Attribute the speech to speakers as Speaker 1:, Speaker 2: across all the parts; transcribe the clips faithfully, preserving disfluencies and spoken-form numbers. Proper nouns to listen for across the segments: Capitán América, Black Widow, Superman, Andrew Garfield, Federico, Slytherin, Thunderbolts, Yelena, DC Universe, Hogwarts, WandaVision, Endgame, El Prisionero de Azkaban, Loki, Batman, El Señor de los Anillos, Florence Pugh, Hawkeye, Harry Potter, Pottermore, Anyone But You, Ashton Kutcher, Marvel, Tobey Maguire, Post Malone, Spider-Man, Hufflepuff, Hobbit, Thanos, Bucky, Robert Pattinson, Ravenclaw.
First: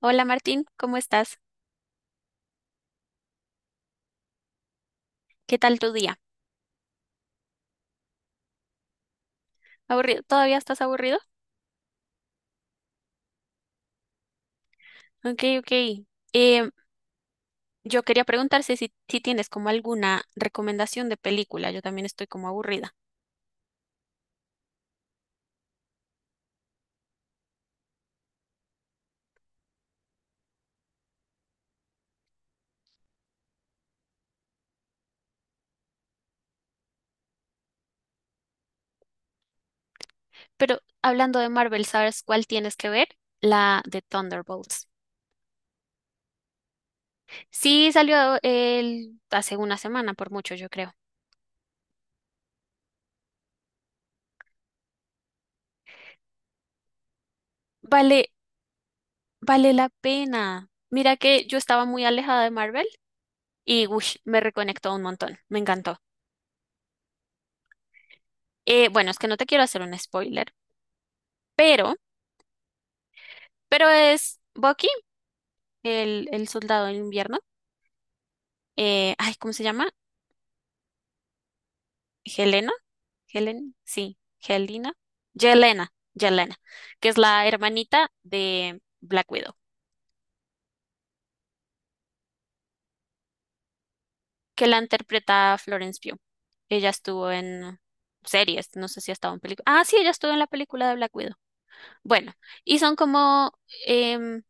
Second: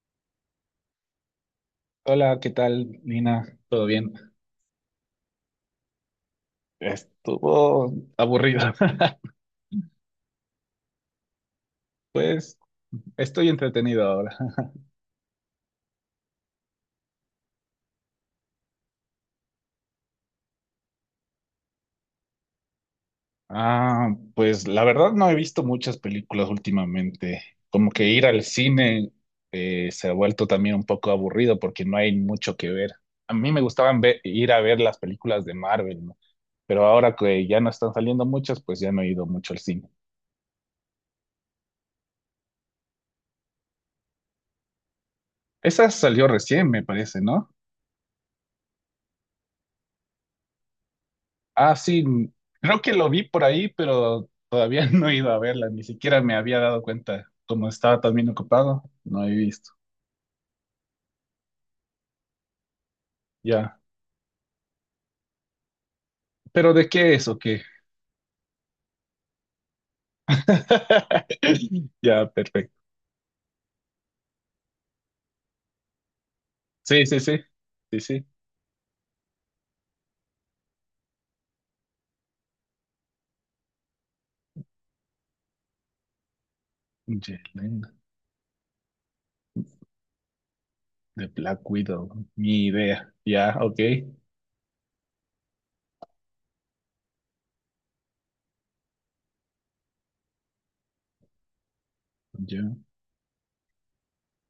Speaker 1: Hola Martín, ¿cómo estás?
Speaker 2: Hola, ¿qué tal, Nina? ¿Todo bien?
Speaker 1: ¿Qué tal tu día?
Speaker 2: Estuvo aburrido.
Speaker 1: ¿Aburrido? ¿Todavía estás aburrido?
Speaker 2: Pues estoy entretenido ahora.
Speaker 1: Ok, ok. Em, yo quería preguntarte si, si tienes como alguna recomendación de película. Yo también estoy como aburrida.
Speaker 2: Ah, pues la verdad no he visto muchas películas últimamente. Como que ir al cine eh, se ha vuelto también un poco aburrido porque no hay mucho que ver. A mí me gustaban ve- ir a ver las películas de Marvel, ¿no? Pero ahora que ya no están saliendo muchas, pues ya no he ido mucho al cine.
Speaker 1: Pero hablando de Marvel, ¿sabes cuál tienes que ver? La de Thunderbolts.
Speaker 2: Esa salió recién, me parece, ¿no?
Speaker 1: Sí, salió el, hace una semana, por mucho, yo creo.
Speaker 2: Ah, sí, creo que lo vi por ahí, pero todavía no he ido a verla, ni siquiera me había dado cuenta. Como estaba también
Speaker 1: Vale,
Speaker 2: ocupado, no he visto.
Speaker 1: vale la pena. Mira que yo estaba muy alejada de Marvel
Speaker 2: Ya.
Speaker 1: y uy, me reconectó un montón. Me encantó.
Speaker 2: ¿Pero de qué es o qué?
Speaker 1: Eh, bueno, es que no te quiero hacer un spoiler. Pero
Speaker 2: Ya, perfecto.
Speaker 1: Pero es Bucky, el, el soldado del
Speaker 2: Sí, sí, sí.
Speaker 1: invierno.
Speaker 2: Sí, sí.
Speaker 1: Eh, ay, ¿cómo se llama? Helena. Helen, sí, Helena. Yelena, Yelena, que es la
Speaker 2: Yelena,
Speaker 1: hermanita de Black Widow,
Speaker 2: de Black Widow. Mi idea. Ya, ok.
Speaker 1: que la interpreta Florence Pugh. Ella estuvo en series, no sé si ha estado en película. Ah, sí, ella estuvo en la película de Black Widow. Bueno,
Speaker 2: Ya,
Speaker 1: y son como em,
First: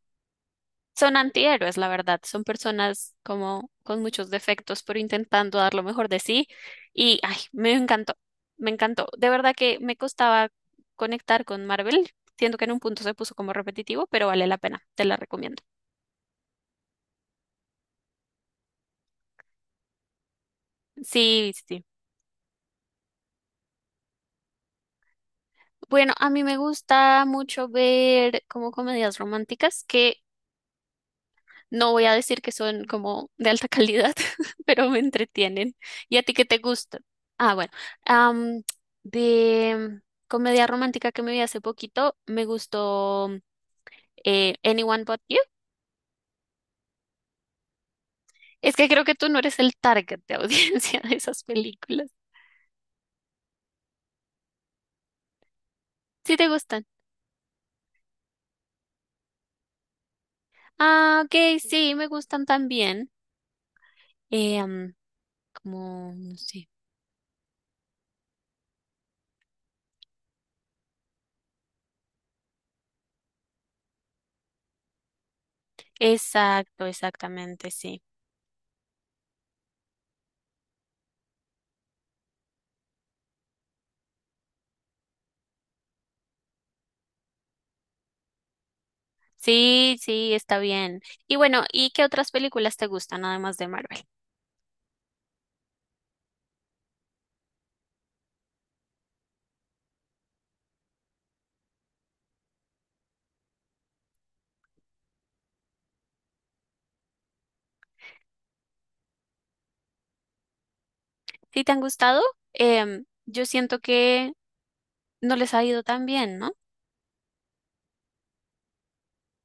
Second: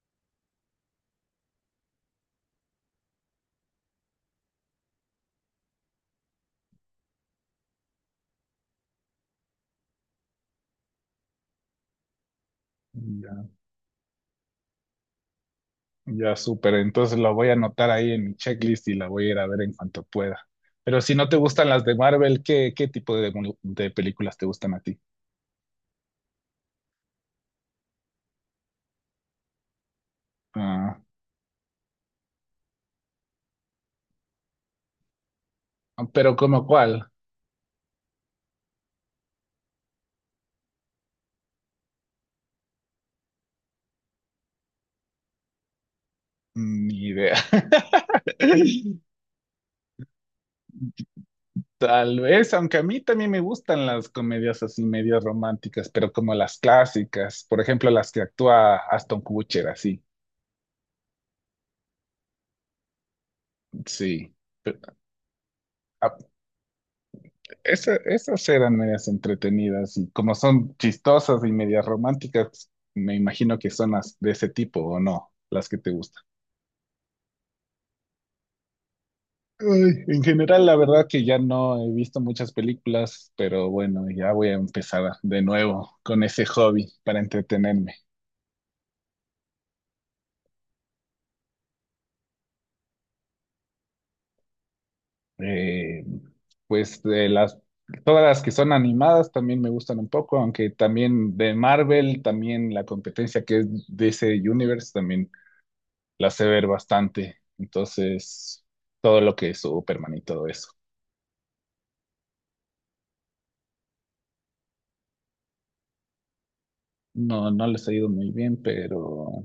Speaker 1: Son antihéroes, la verdad. Son personas como con muchos defectos, pero intentando dar lo mejor de sí. Y ay, me encantó, me encantó. De verdad que me costaba conectar con Marvel. Siento que en un punto se puso
Speaker 2: ya.
Speaker 1: como repetitivo, pero vale la pena. Te la recomiendo.
Speaker 2: Ya, súper. Entonces la voy a anotar ahí en mi checklist y la voy a ir a ver en cuanto pueda. Pero si no te
Speaker 1: Sí, sí,
Speaker 2: gustan las
Speaker 1: sí.
Speaker 2: de Marvel, ¿qué, qué tipo de, mu- de películas te gustan a ti?
Speaker 1: Bueno, a mí me gusta mucho ver como comedias románticas que,
Speaker 2: Ah,
Speaker 1: no voy a decir que son como de alta calidad, pero me entretienen. ¿Y a ti
Speaker 2: pero
Speaker 1: qué te
Speaker 2: ¿como
Speaker 1: gusta?
Speaker 2: cuál?
Speaker 1: Ah, bueno. am, de comedia romántica que me vi hace poquito, me gustó eh, Anyone But You.
Speaker 2: Ni idea.
Speaker 1: Es que creo que tú no eres el target de audiencia de esas películas.
Speaker 2: Tal vez, aunque a mí también me gustan las comedias así medio románticas, pero como
Speaker 1: ¿Sí te
Speaker 2: las
Speaker 1: gustan?
Speaker 2: clásicas, por ejemplo, las que actúa Aston Kutcher, así,
Speaker 1: Ah, ok, sí, me gustan también.
Speaker 2: sí.
Speaker 1: Eh,
Speaker 2: Pe-
Speaker 1: am,
Speaker 2: a-
Speaker 1: Como, no sé.
Speaker 2: esa- esas eran medias entretenidas y como son chistosas y medias románticas, me imagino que son las de ese tipo o no, las que te gustan.
Speaker 1: Exacto, exactamente, sí.
Speaker 2: Ay, en general, la verdad que ya no he visto muchas películas, pero bueno, ya voy a empezar a- de nuevo con ese hobby para entretenerme.
Speaker 1: Sí, sí, está bien. Y bueno, ¿y qué otras películas te gustan además de Marvel?
Speaker 2: Eh, pues de las, todas las que son animadas también me gustan un poco, aunque también de Marvel, también la competencia que es D C Universe, también la sé ver bastante. Entonces, todo lo que es Superman y todo eso.
Speaker 1: Si te han gustado, em, yo siento que no les ha ido tan bien, ¿no?
Speaker 2: No, no les ha ido muy bien, pero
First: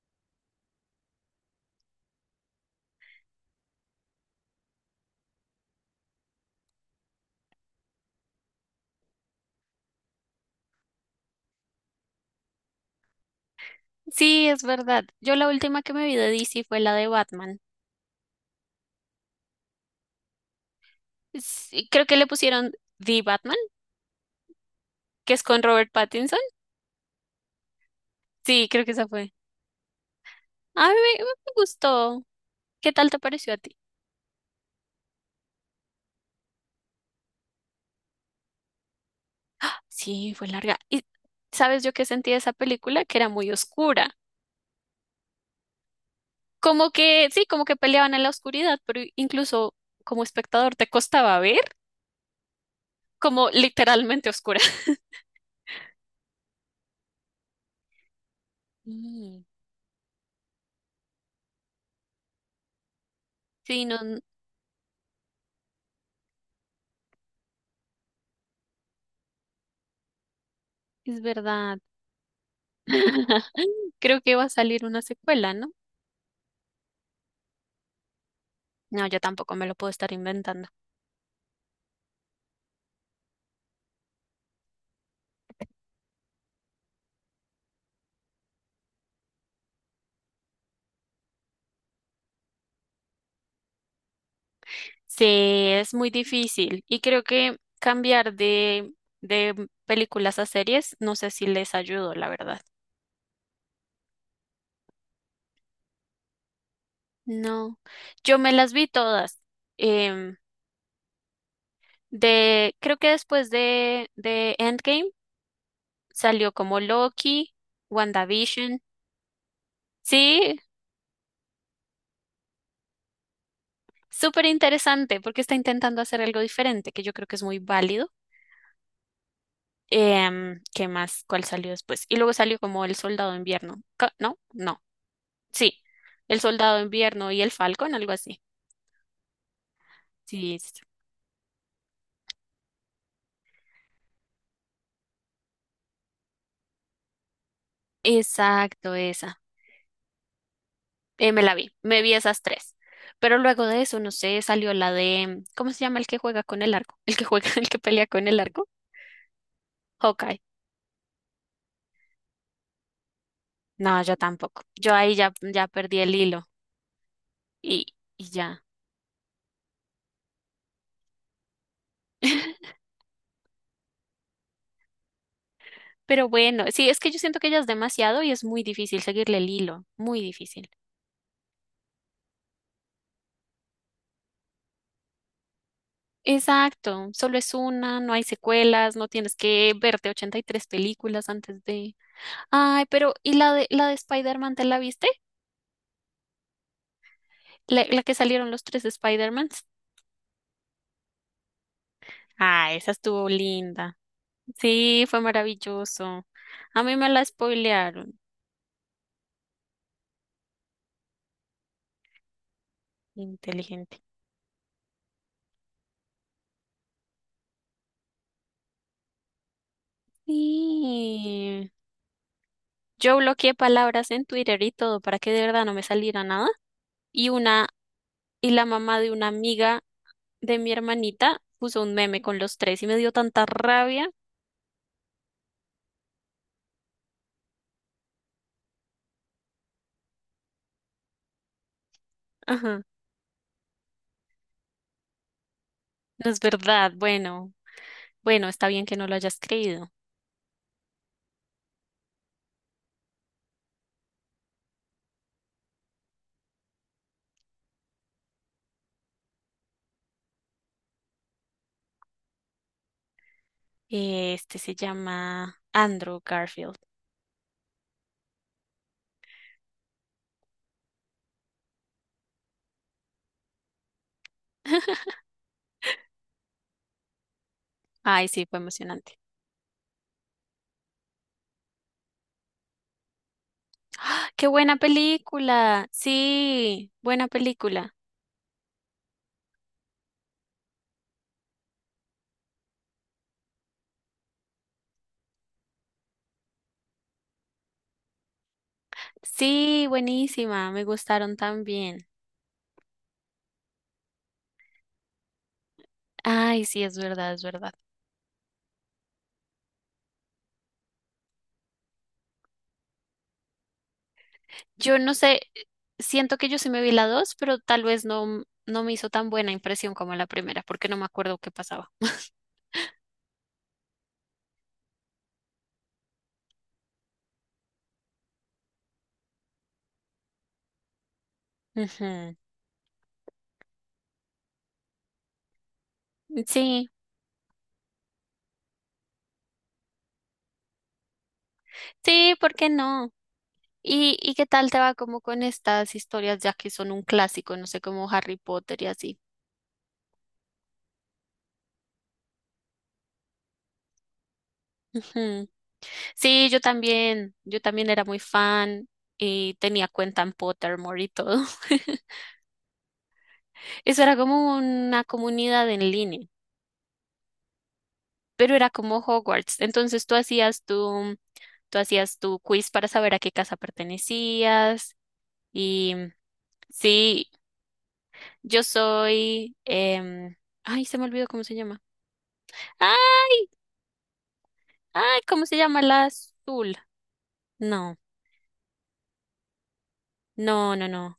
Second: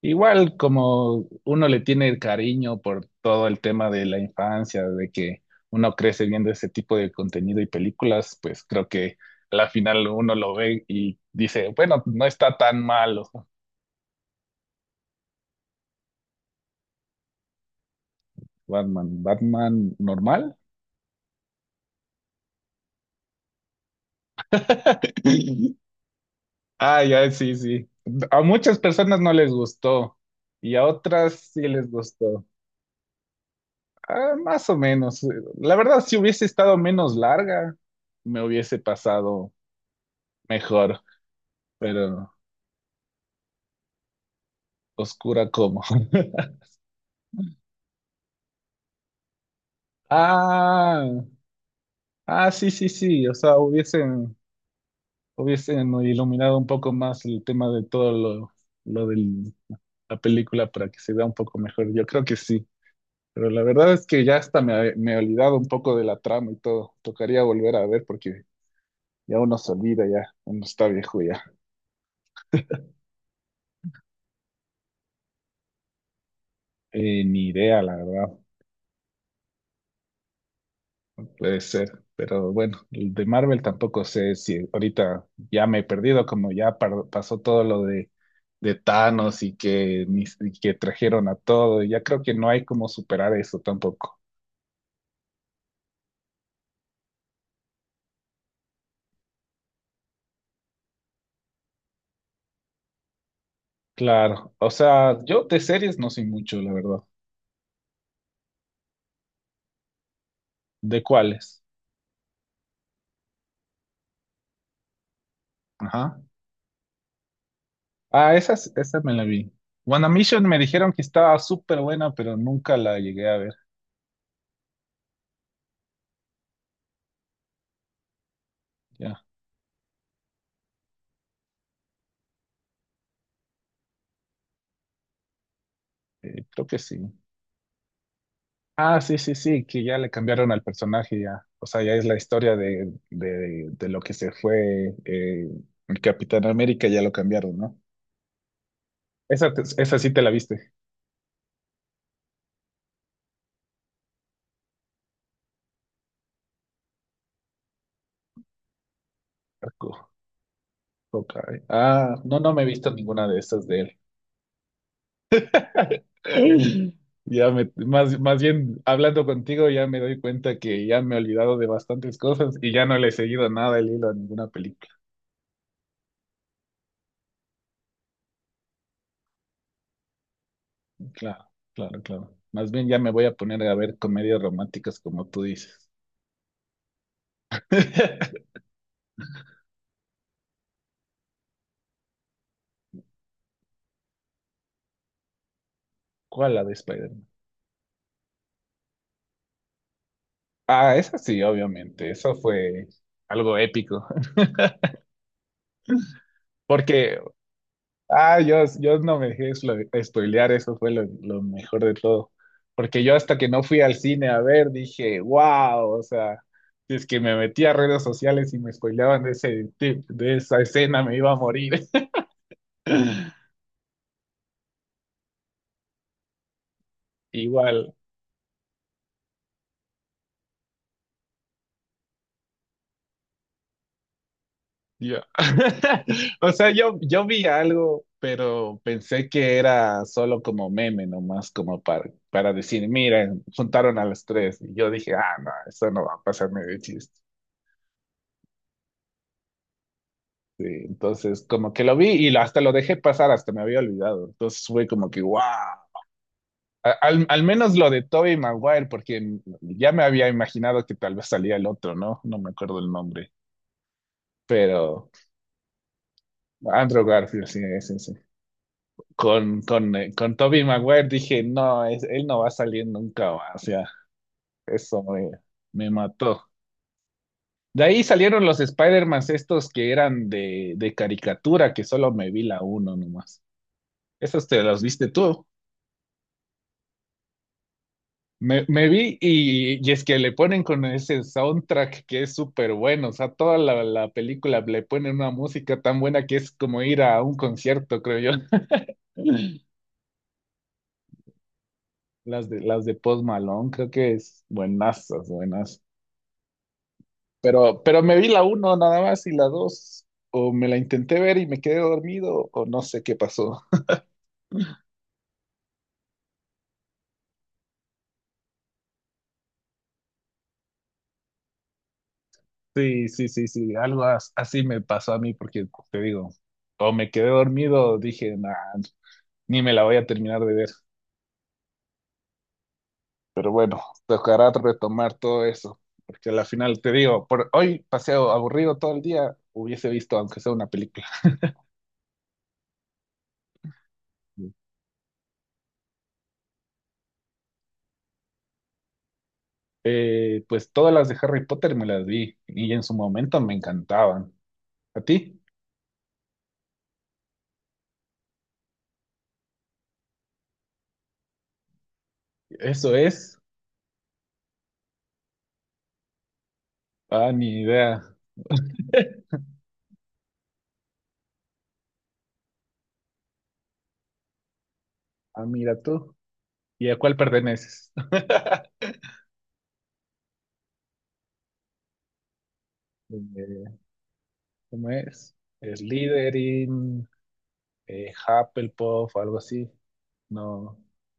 Speaker 2: igual como uno le tiene el cariño por todo el tema de la infancia, de que uno crece viendo ese tipo de contenido y películas, pues creo que a la final uno lo ve y dice, bueno, no está tan malo.
Speaker 1: Sí, es verdad. Yo la última que me vi de D C fue la de Batman.
Speaker 2: Batman, Batman normal.
Speaker 1: Sí, creo que le pusieron The Batman, que es con Robert Pattinson.
Speaker 2: Ah, ya, sí, sí. A
Speaker 1: Sí,
Speaker 2: muchas
Speaker 1: creo que esa
Speaker 2: personas no
Speaker 1: fue.
Speaker 2: les gustó y a
Speaker 1: A mí me,
Speaker 2: otras
Speaker 1: me
Speaker 2: sí les
Speaker 1: gustó.
Speaker 2: gustó.
Speaker 1: ¿Qué tal te pareció a ti?
Speaker 2: Ah, más o menos. La verdad, si hubiese estado menos larga, me hubiese pasado
Speaker 1: Sí, fue larga.
Speaker 2: mejor.
Speaker 1: ¿Y sabes yo qué
Speaker 2: Pero
Speaker 1: sentí de esa película? Que era muy oscura.
Speaker 2: oscura como.
Speaker 1: Como que, sí, como que peleaban en la oscuridad, pero incluso como espectador te
Speaker 2: Ah,
Speaker 1: costaba ver
Speaker 2: ah, sí, sí, sí. O
Speaker 1: como
Speaker 2: sea,
Speaker 1: literalmente
Speaker 2: hubiesen,
Speaker 1: oscura.
Speaker 2: hubiesen iluminado un poco más el tema de todo lo, lo
Speaker 1: Mm.
Speaker 2: de la película para que se vea un poco mejor. Yo creo que sí. Pero la
Speaker 1: Sí,
Speaker 2: verdad
Speaker 1: no,
Speaker 2: es que ya hasta me, me he olvidado un poco de la trama y todo. Tocaría volver a ver porque ya uno se olvida, ya uno está
Speaker 1: es
Speaker 2: viejo ya.
Speaker 1: verdad. Creo que va a salir una secuela, ¿no?
Speaker 2: Eh, ni idea, la verdad.
Speaker 1: No, yo tampoco me lo puedo estar inventando.
Speaker 2: Puede ser. Pero bueno, el de Marvel tampoco sé si ahorita ya me he perdido, como ya par- pasó todo lo de de Thanos y que, ni- y que trajeron a todo. Ya creo que no hay como superar eso tampoco.
Speaker 1: Sí, es muy difícil y creo que cambiar de, de películas a series, no sé si les ayudo, la verdad.
Speaker 2: Claro, o sea, yo de series no sé mucho, la verdad.
Speaker 1: No, yo me las vi todas. Em,
Speaker 2: ¿De cuáles?
Speaker 1: de, Creo que después de, de Endgame
Speaker 2: Ajá.
Speaker 1: salió como Loki,
Speaker 2: Ah, esa, es-
Speaker 1: WandaVision.
Speaker 2: esa me la vi. WandaVision
Speaker 1: Sí,
Speaker 2: me dijeron que estaba súper buena, pero nunca la llegué a ver.
Speaker 1: súper interesante porque está intentando hacer algo diferente, que yo creo que es muy válido.
Speaker 2: Ya,
Speaker 1: Em, ¿qué más? ¿Cuál salió después? Y luego salió como El Soldado de Invierno. Ca- ¿No? No. Sí. El
Speaker 2: eh, creo
Speaker 1: Soldado
Speaker 2: que
Speaker 1: de
Speaker 2: sí.
Speaker 1: Invierno y El Falcón, algo así.
Speaker 2: Ah, sí, sí, sí, que ya le cambiaron
Speaker 1: Sí,
Speaker 2: al
Speaker 1: sí, sí.
Speaker 2: personaje ya. O sea, ya es la historia de, de, de lo que se fue eh, el Capitán América, ya lo cambiaron, ¿no?
Speaker 1: Exacto, esa.
Speaker 2: Esa, te- esa sí te la viste.
Speaker 1: Eh, me la vi. Me vi esas tres. Pero luego de eso, no sé, salió la de, ¿cómo se llama el que juega con el arco? El que juega, el que pelea con el arco. Hawkeye.
Speaker 2: Hawkeye. Ah, no, no me he visto ninguna de estas de él.
Speaker 1: No, yo tampoco. Yo ahí ya, ya perdí el hilo.
Speaker 2: Ya me,
Speaker 1: Y,
Speaker 2: más,
Speaker 1: y
Speaker 2: más
Speaker 1: ya.
Speaker 2: bien hablando contigo, ya me doy cuenta que ya me he olvidado de bastantes cosas y ya no le he seguido nada el hilo a ninguna película.
Speaker 1: Pero bueno, sí, es que yo siento que ya es demasiado y es muy difícil seguirle el hilo. Muy difícil.
Speaker 2: Claro, claro, claro. Más bien ya me voy a poner a ver comedias románticas como tú dices.
Speaker 1: Exacto, solo es una, no hay secuelas, no tienes que verte ochenta y tres películas antes de... Ay, pero ¿y la de la de Spider-Man te la viste?
Speaker 2: ¿Cuál la de Spider-Man?
Speaker 1: La, la que salieron los tres Spider-Mans.
Speaker 2: Ah, esa sí, obviamente. Eso
Speaker 1: Ah,
Speaker 2: fue
Speaker 1: esa estuvo
Speaker 2: algo
Speaker 1: linda.
Speaker 2: épico.
Speaker 1: Sí, fue maravilloso. A mí me
Speaker 2: Porque
Speaker 1: la spoilearon.
Speaker 2: ah, yo, yo no me dejé slo- spoilear, eso fue lo, lo mejor de todo. Porque yo hasta que no fui al
Speaker 1: Inteligente.
Speaker 2: cine a ver, dije, wow, o sea, si es que me metí a redes sociales y me spoileaban de ese tip, de esa escena, me iba a
Speaker 1: Sí.
Speaker 2: morir.
Speaker 1: Yo bloqueé palabras en Twitter y todo para que de verdad no me saliera nada. Y una,
Speaker 2: Igual,
Speaker 1: y la mamá de una amiga de mi hermanita puso un meme con los tres y me dio tanta rabia.
Speaker 2: yo. O sea, yo, yo vi algo, pero pensé que era solo como meme, nomás como para, para
Speaker 1: Ajá,
Speaker 2: decir, miren, juntaron a los tres. Y yo dije, ah, no, eso no va a
Speaker 1: no es
Speaker 2: pasarme de
Speaker 1: verdad.
Speaker 2: chiste.
Speaker 1: Bueno, bueno, está bien que no lo hayas creído.
Speaker 2: Sí, entonces como que lo vi y lo- hasta lo dejé pasar, hasta me había olvidado. Entonces fue como que, wow. Al, al menos lo de Tobey Maguire, porque ya me había imaginado que tal vez salía el otro, ¿no? No me acuerdo el nombre,
Speaker 1: Eh, Este se
Speaker 2: pero
Speaker 1: llama Andrew Garfield.
Speaker 2: Andrew Garfield, sí, sí, sí. Con, con, eh, con Tobey Maguire dije, no, es- él no va a salir nunca, más, o sea, eso me, me mató. De ahí
Speaker 1: Ay,
Speaker 2: salieron
Speaker 1: sí, fue
Speaker 2: los
Speaker 1: emocionante.
Speaker 2: Spider-Man estos que eran de, de caricatura, que solo me vi la uno nomás.
Speaker 1: ¡Ah!
Speaker 2: ¿Esos
Speaker 1: ¡Qué
Speaker 2: te
Speaker 1: buena
Speaker 2: los viste tú?
Speaker 1: película! Sí, buena película.
Speaker 2: Me, me vi y, y es que le ponen con ese soundtrack que es súper bueno, o sea, toda la, la película le ponen una música tan buena que es como ir a un concierto, creo yo.
Speaker 1: Sí, buenísima. Me gustaron también.
Speaker 2: Las de, las de Post Malone, creo que es buenazas, buenas.
Speaker 1: Ay, sí, es verdad, es verdad.
Speaker 2: Pero, pero me vi la uno nada más y la dos, o me la intenté ver y me quedé dormido, o no sé qué pasó.
Speaker 1: Yo no sé, siento que yo sí me vi la dos, pero tal vez no, no me hizo tan buena impresión como la primera, porque no me acuerdo qué pasaba.
Speaker 2: Sí, sí, sí, sí, algo as- así me pasó a mí porque te digo, o me quedé dormido, dije, nah, ni me la voy a terminar de ver.
Speaker 1: Ujú.
Speaker 2: Pero bueno, tocará retomar todo eso, porque al final
Speaker 1: Sí,
Speaker 2: te digo, por hoy paseo aburrido todo el día, hubiese visto aunque sea una película.
Speaker 1: sí, ¿por qué no? ¿Y, y qué tal te va como con estas historias ya que son un clásico, no sé, como Harry Potter y así?
Speaker 2: Eh, pues todas las de Harry Potter me las vi y en su momento me encantaban. ¿A ti?
Speaker 1: Ujú. Sí, yo también, yo también era muy fan y tenía cuenta en Pottermore y todo.
Speaker 2: Eso es.
Speaker 1: Eso era como una comunidad en línea,
Speaker 2: Ah, ni idea.
Speaker 1: pero era como Hogwarts. Entonces tú hacías tu, tú hacías tu quiz para saber a qué casa pertenecías
Speaker 2: Ah, mira
Speaker 1: y
Speaker 2: tú. ¿Y a cuál
Speaker 1: sí,
Speaker 2: perteneces?
Speaker 1: yo soy, em, ay, se me olvidó cómo se llama.
Speaker 2: Eh, ¿Cómo
Speaker 1: Ay,
Speaker 2: es?
Speaker 1: ¿cómo se llama la azul?
Speaker 2: Slytherin,
Speaker 1: No,
Speaker 2: eh, Hufflepuff, algo así.
Speaker 1: no,
Speaker 2: No.
Speaker 1: no, no.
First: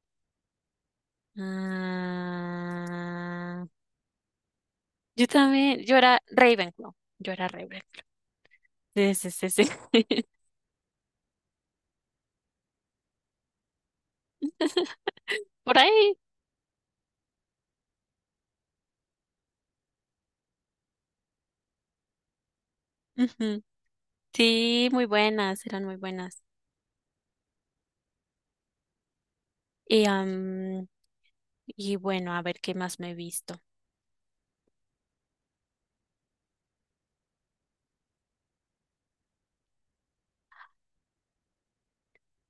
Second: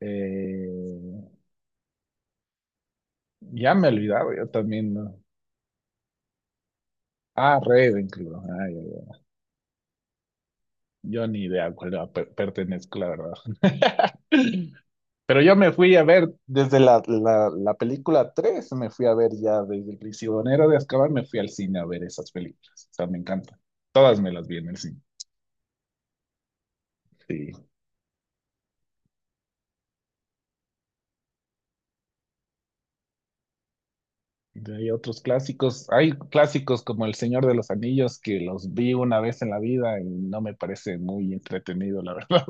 Speaker 2: eh,
Speaker 1: Ah,
Speaker 2: ya me he olvidado, yo también, ¿no?
Speaker 1: yo también, yo era Ravenclaw. Yo era
Speaker 2: Ah,
Speaker 1: Ravenclaw.
Speaker 2: Ravenclaw. Ay, ay,
Speaker 1: Sí,
Speaker 2: ay.
Speaker 1: sí, sí, sí.
Speaker 2: Yo ni idea a cuál per- pertenezco, la verdad. Pero yo me
Speaker 1: Por
Speaker 2: fui a
Speaker 1: ahí.
Speaker 2: ver desde la, la, la película tres, me fui a ver ya desde El Prisionero de Azkaban, me fui al cine a ver esas películas. O sea, me encanta.
Speaker 1: Ujú.
Speaker 2: Todas me las vi en el
Speaker 1: Sí,
Speaker 2: cine.
Speaker 1: muy buenas, eran muy buenas.
Speaker 2: Sí.
Speaker 1: Y, am, y bueno, a ver qué más me he visto.
Speaker 2: Y hay otros clásicos. Hay clásicos como El Señor de los Anillos que los vi una vez en la vida y no me parece muy entretenido, la verdad.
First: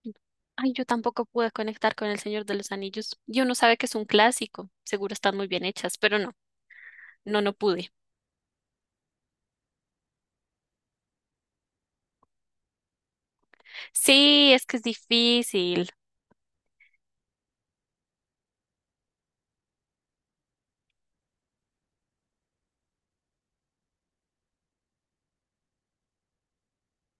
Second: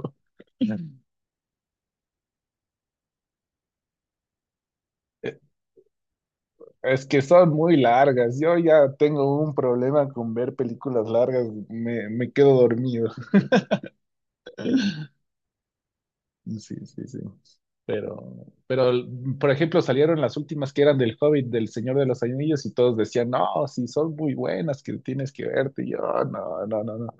Speaker 1: Ay, yo tampoco pude conectar con El Señor de los Anillos. Y uno sabe que es un clásico, seguro están muy bien hechas, pero no,
Speaker 2: Es que
Speaker 1: no,
Speaker 2: son
Speaker 1: no
Speaker 2: muy
Speaker 1: pude.
Speaker 2: largas. Yo ya tengo un problema con ver películas largas. Me, me quedo dormido.
Speaker 1: Sí, es que es difícil.
Speaker 2: Sí, sí, sí. Pero, pero, por ejemplo, salieron las últimas que eran del Hobbit, del Señor de los Anillos, y todos decían, no, sí, son muy buenas, que tienes que verte. Y yo, no, no, no, no.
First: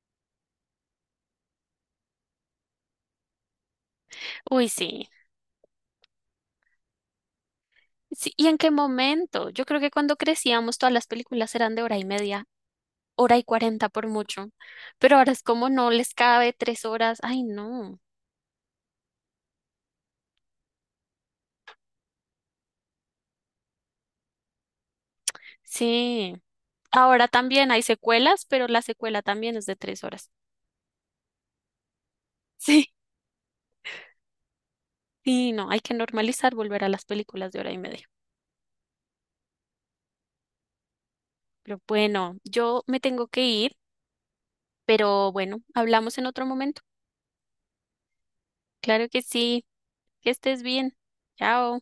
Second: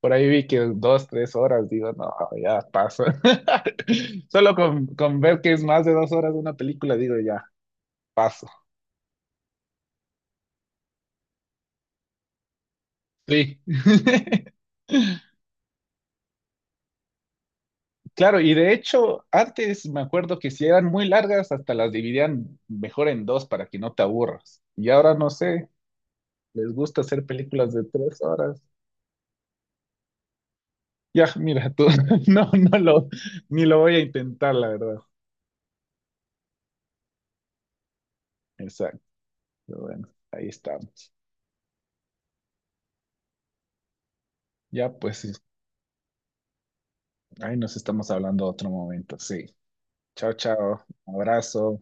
Speaker 2: Por ahí vi que dos, tres horas, digo, no, ya paso. Solo
Speaker 1: Uy,
Speaker 2: con,
Speaker 1: sí.
Speaker 2: con ver que es más de dos horas de una película, digo, ya,
Speaker 1: Sí,
Speaker 2: paso.
Speaker 1: ¿y en qué momento? Yo creo que cuando crecíamos todas las películas eran de hora y media, hora y
Speaker 2: Sí.
Speaker 1: cuarenta por mucho, pero ahora es como no les cabe tres horas, ay no,
Speaker 2: Claro, y de hecho, antes me acuerdo que si eran muy largas, hasta las dividían mejor en dos para que no te aburras. Y ahora no sé,
Speaker 1: sí,
Speaker 2: les gusta hacer
Speaker 1: ahora también
Speaker 2: películas
Speaker 1: hay
Speaker 2: de tres
Speaker 1: secuelas,
Speaker 2: horas.
Speaker 1: pero la secuela también es de tres horas,
Speaker 2: Ya, mira, tú, no, no
Speaker 1: sí,
Speaker 2: lo, ni lo voy a intentar, la verdad.
Speaker 1: sí, no, hay que normalizar volver a las películas de hora y media,
Speaker 2: Exacto, pero bueno, ahí estamos.
Speaker 1: pero bueno, yo me tengo que ir,
Speaker 2: Ya, pues,
Speaker 1: pero
Speaker 2: sí,
Speaker 1: bueno, hablamos en otro momento,
Speaker 2: ahí nos estamos hablando otro
Speaker 1: claro
Speaker 2: momento,
Speaker 1: que
Speaker 2: sí.
Speaker 1: sí, que
Speaker 2: Chao,
Speaker 1: estés
Speaker 2: chao,
Speaker 1: bien,
Speaker 2: abrazo.
Speaker 1: chao.